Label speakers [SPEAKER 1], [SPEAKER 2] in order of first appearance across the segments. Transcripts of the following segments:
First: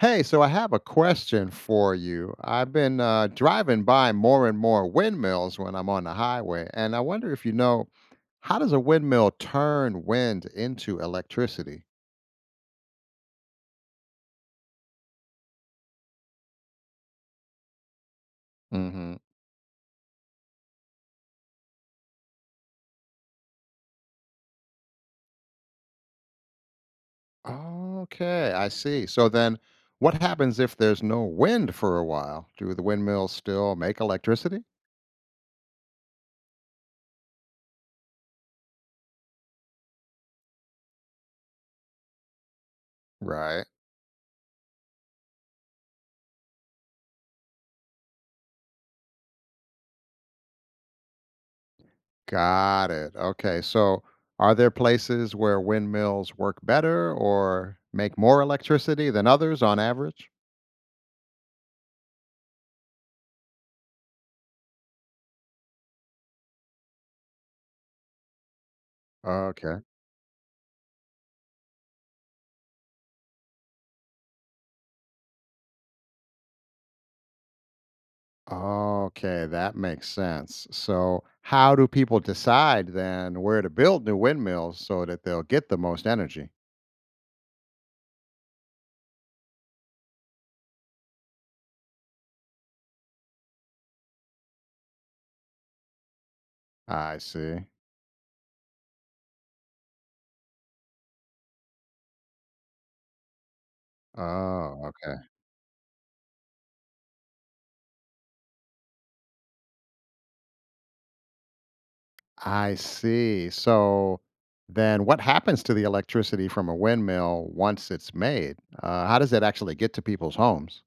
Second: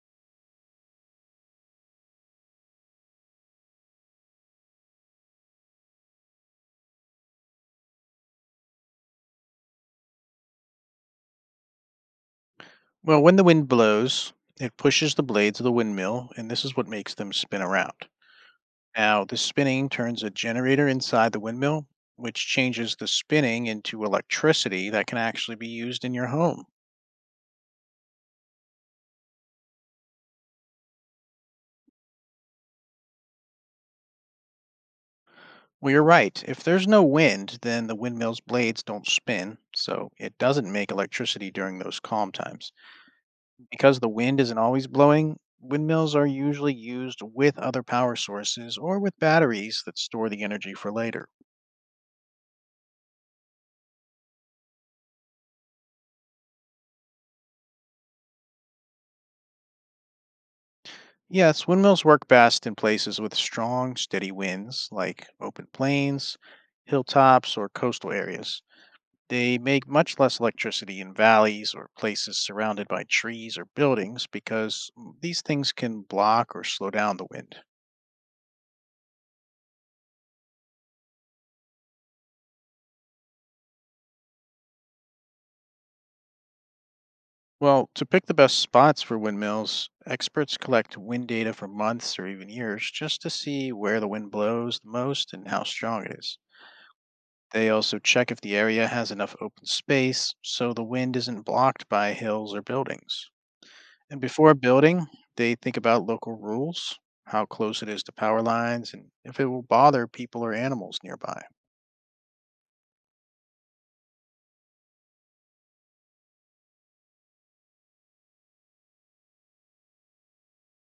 [SPEAKER 1] Hey, so I have a question for you. I've been driving by more and more windmills when I'm on the highway, and I wonder if you know, how does a windmill turn wind into electricity?
[SPEAKER 2] Well, when the wind blows, it pushes the blades of the windmill, and this is what makes them spin around.
[SPEAKER 1] Hmm.
[SPEAKER 2] Now, this spinning turns a generator inside the windmill, which changes the spinning into electricity that can actually be used in your home.
[SPEAKER 1] Okay, I see. So then, what happens if there's no wind for a while? Do the windmills still make electricity?
[SPEAKER 2] Well, you're right. If there's no wind, then the windmill's blades don't spin, so it doesn't make electricity during those calm times.
[SPEAKER 1] Right.
[SPEAKER 2] Because the wind isn't always blowing, windmills are usually used with other power sources or with batteries that store the energy for later.
[SPEAKER 1] Got it. Okay. So, are there places where windmills work better or make more electricity than others on average?
[SPEAKER 2] Yes, windmills work best in places with strong, steady winds, like open plains, hilltops, or coastal areas. They
[SPEAKER 1] Okay.
[SPEAKER 2] make much less electricity in valleys or places surrounded by trees or buildings because these things can block or slow down the wind.
[SPEAKER 1] Okay, that makes sense. So, how do people decide then where to build new windmills so that they'll get the most energy?
[SPEAKER 2] Well, to pick the best spots for windmills, experts collect wind data for months or even years just to see where the wind blows the most and how strong it is.
[SPEAKER 1] I see.
[SPEAKER 2] They also check if the area has enough open space so the wind isn't blocked by hills or buildings. And before
[SPEAKER 1] Oh,
[SPEAKER 2] building,
[SPEAKER 1] okay.
[SPEAKER 2] they think about local rules, how close it is to power lines, and if it will bother people or animals nearby.
[SPEAKER 1] I see. So, then what happens to the electricity from a windmill once it's made? How does it actually get to people's homes?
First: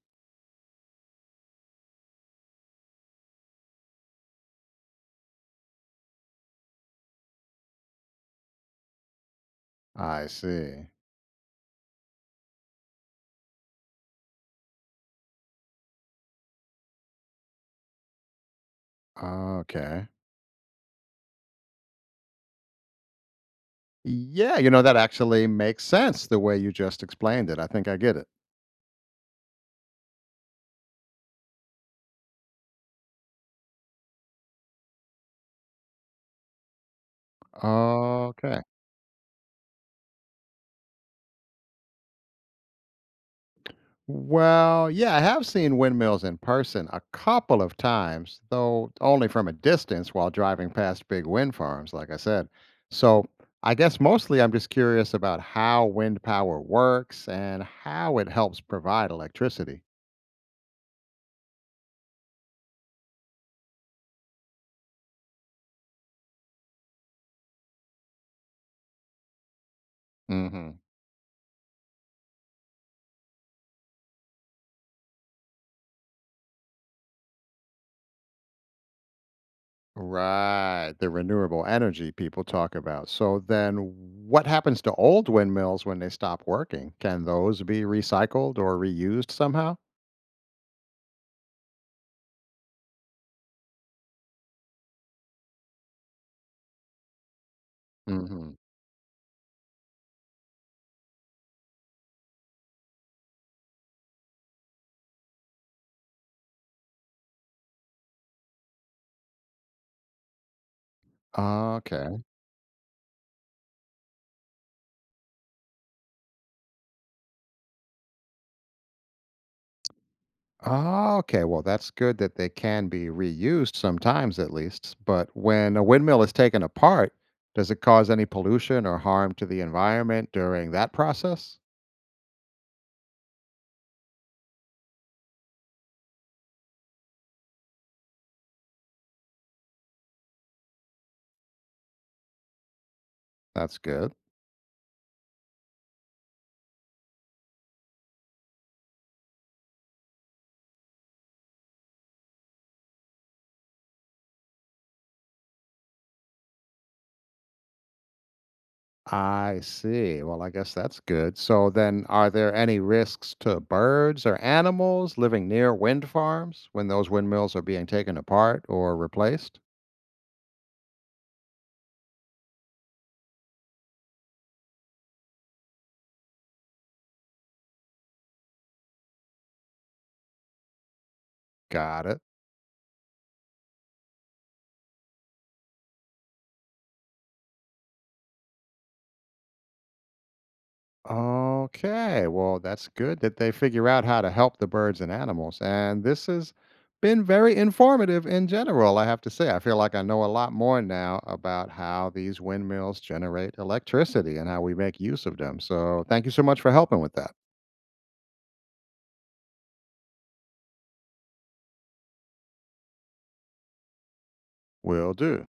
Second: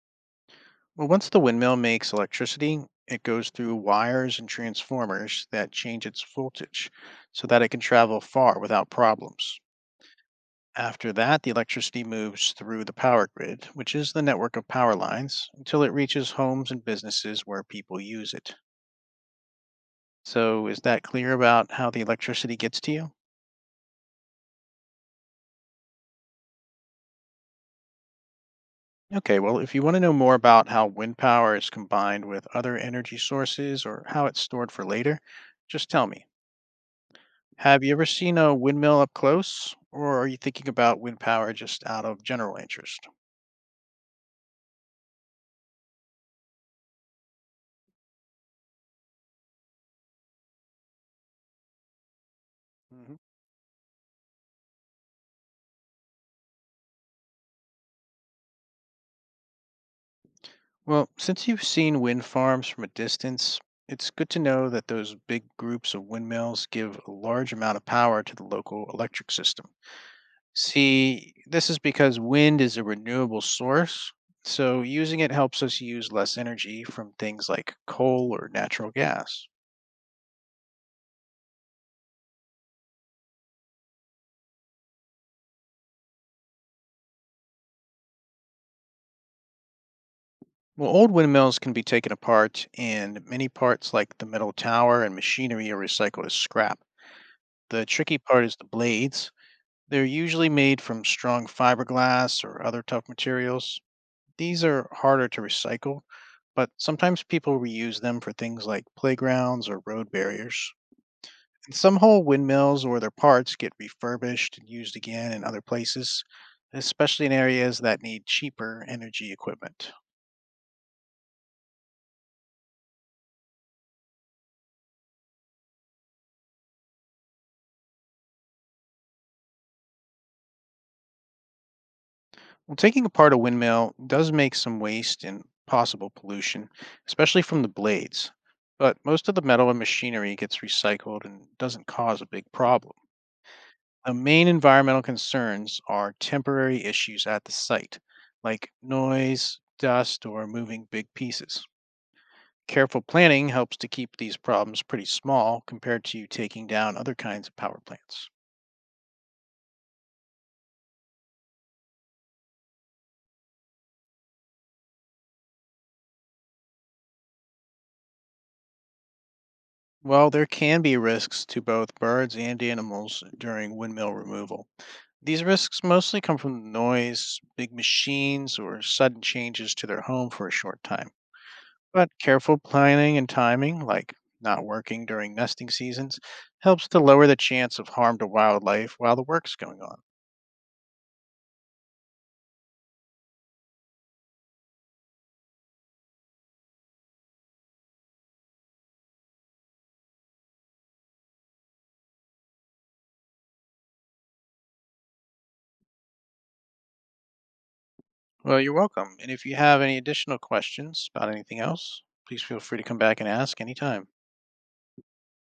[SPEAKER 2] Well, once the windmill makes electricity, it goes through wires and transformers that change its voltage so that it can travel far without problems.
[SPEAKER 1] I see.
[SPEAKER 2] After that, the electricity moves through the power grid, which is the network of power lines, until it reaches homes and businesses where people use it.
[SPEAKER 1] Okay.
[SPEAKER 2] So, is that clear about how the electricity gets to you?
[SPEAKER 1] Yeah, that actually makes sense the way you just explained it. I think I get it.
[SPEAKER 2] Okay, well, if you want to know more about how wind power is combined with other energy sources or how it's stored for later, just tell me. Have you ever seen a
[SPEAKER 1] Okay.
[SPEAKER 2] windmill up close, or are you thinking about wind power just out of general interest?
[SPEAKER 1] Well, yeah, I have seen windmills in person a couple of times, though only from a distance while driving past big wind farms, like I said.
[SPEAKER 2] Mhm.
[SPEAKER 1] So I guess mostly I'm just curious about how wind power works and how it helps provide electricity.
[SPEAKER 2] Well, since you've seen wind farms from a distance, it's good to know that those big groups of windmills give a large amount of power to the local electric system.
[SPEAKER 1] Hmm.
[SPEAKER 2] See, this is because wind is a renewable source, so using it helps us use less energy from things like coal or natural gas.
[SPEAKER 1] Right, the renewable energy people talk about. So then what happens to old windmills when they stop working? Can those be recycled or reused somehow?
[SPEAKER 2] Well, old windmills can be taken apart, and many parts like the metal tower and machinery are recycled as scrap. The tricky part
[SPEAKER 1] Hmm.
[SPEAKER 2] is the blades. They're usually made from strong fiberglass or other tough materials. These are harder to recycle, but sometimes people reuse them for things like playgrounds or road barriers. And some
[SPEAKER 1] Okay.
[SPEAKER 2] whole windmills or their parts get refurbished and used again in other places, especially in areas that need cheaper energy equipment.
[SPEAKER 1] Oh, okay. Well, that's good that they can be reused sometimes at least. But when a windmill is taken apart, does it cause any pollution or harm to the environment during that process?
[SPEAKER 2] Well, taking apart a windmill does make some waste and possible pollution, especially from the blades. But most of the metal and machinery gets recycled and doesn't cause a big problem.
[SPEAKER 1] That's good.
[SPEAKER 2] The main environmental concerns are temporary issues at the site, like noise, dust, or moving big pieces. Careful planning helps to keep these problems pretty small compared to taking down other kinds of power plants.
[SPEAKER 1] I see. Well, I guess that's good. So then, are there any risks to birds or animals living near wind farms when those windmills are being taken apart or replaced?
[SPEAKER 2] Well, there can be risks to both birds and animals during windmill removal. These risks mostly come from noise, big machines, or sudden changes to their home for a short time.
[SPEAKER 1] Got
[SPEAKER 2] But
[SPEAKER 1] it.
[SPEAKER 2] careful planning and timing, like not working during nesting seasons, helps to lower the chance of harm to wildlife while the work's going on.
[SPEAKER 1] Okay, well, that's good that they figure out how to help the birds and animals. And this has been very informative in general, I have to say. I feel like I know a lot more now about how these windmills generate electricity and how we make use of them. So thank you so much for helping with that.
[SPEAKER 2] Well, you're welcome. And if you have any additional questions about anything else, please feel free to come back and ask anytime.
[SPEAKER 1] Will do.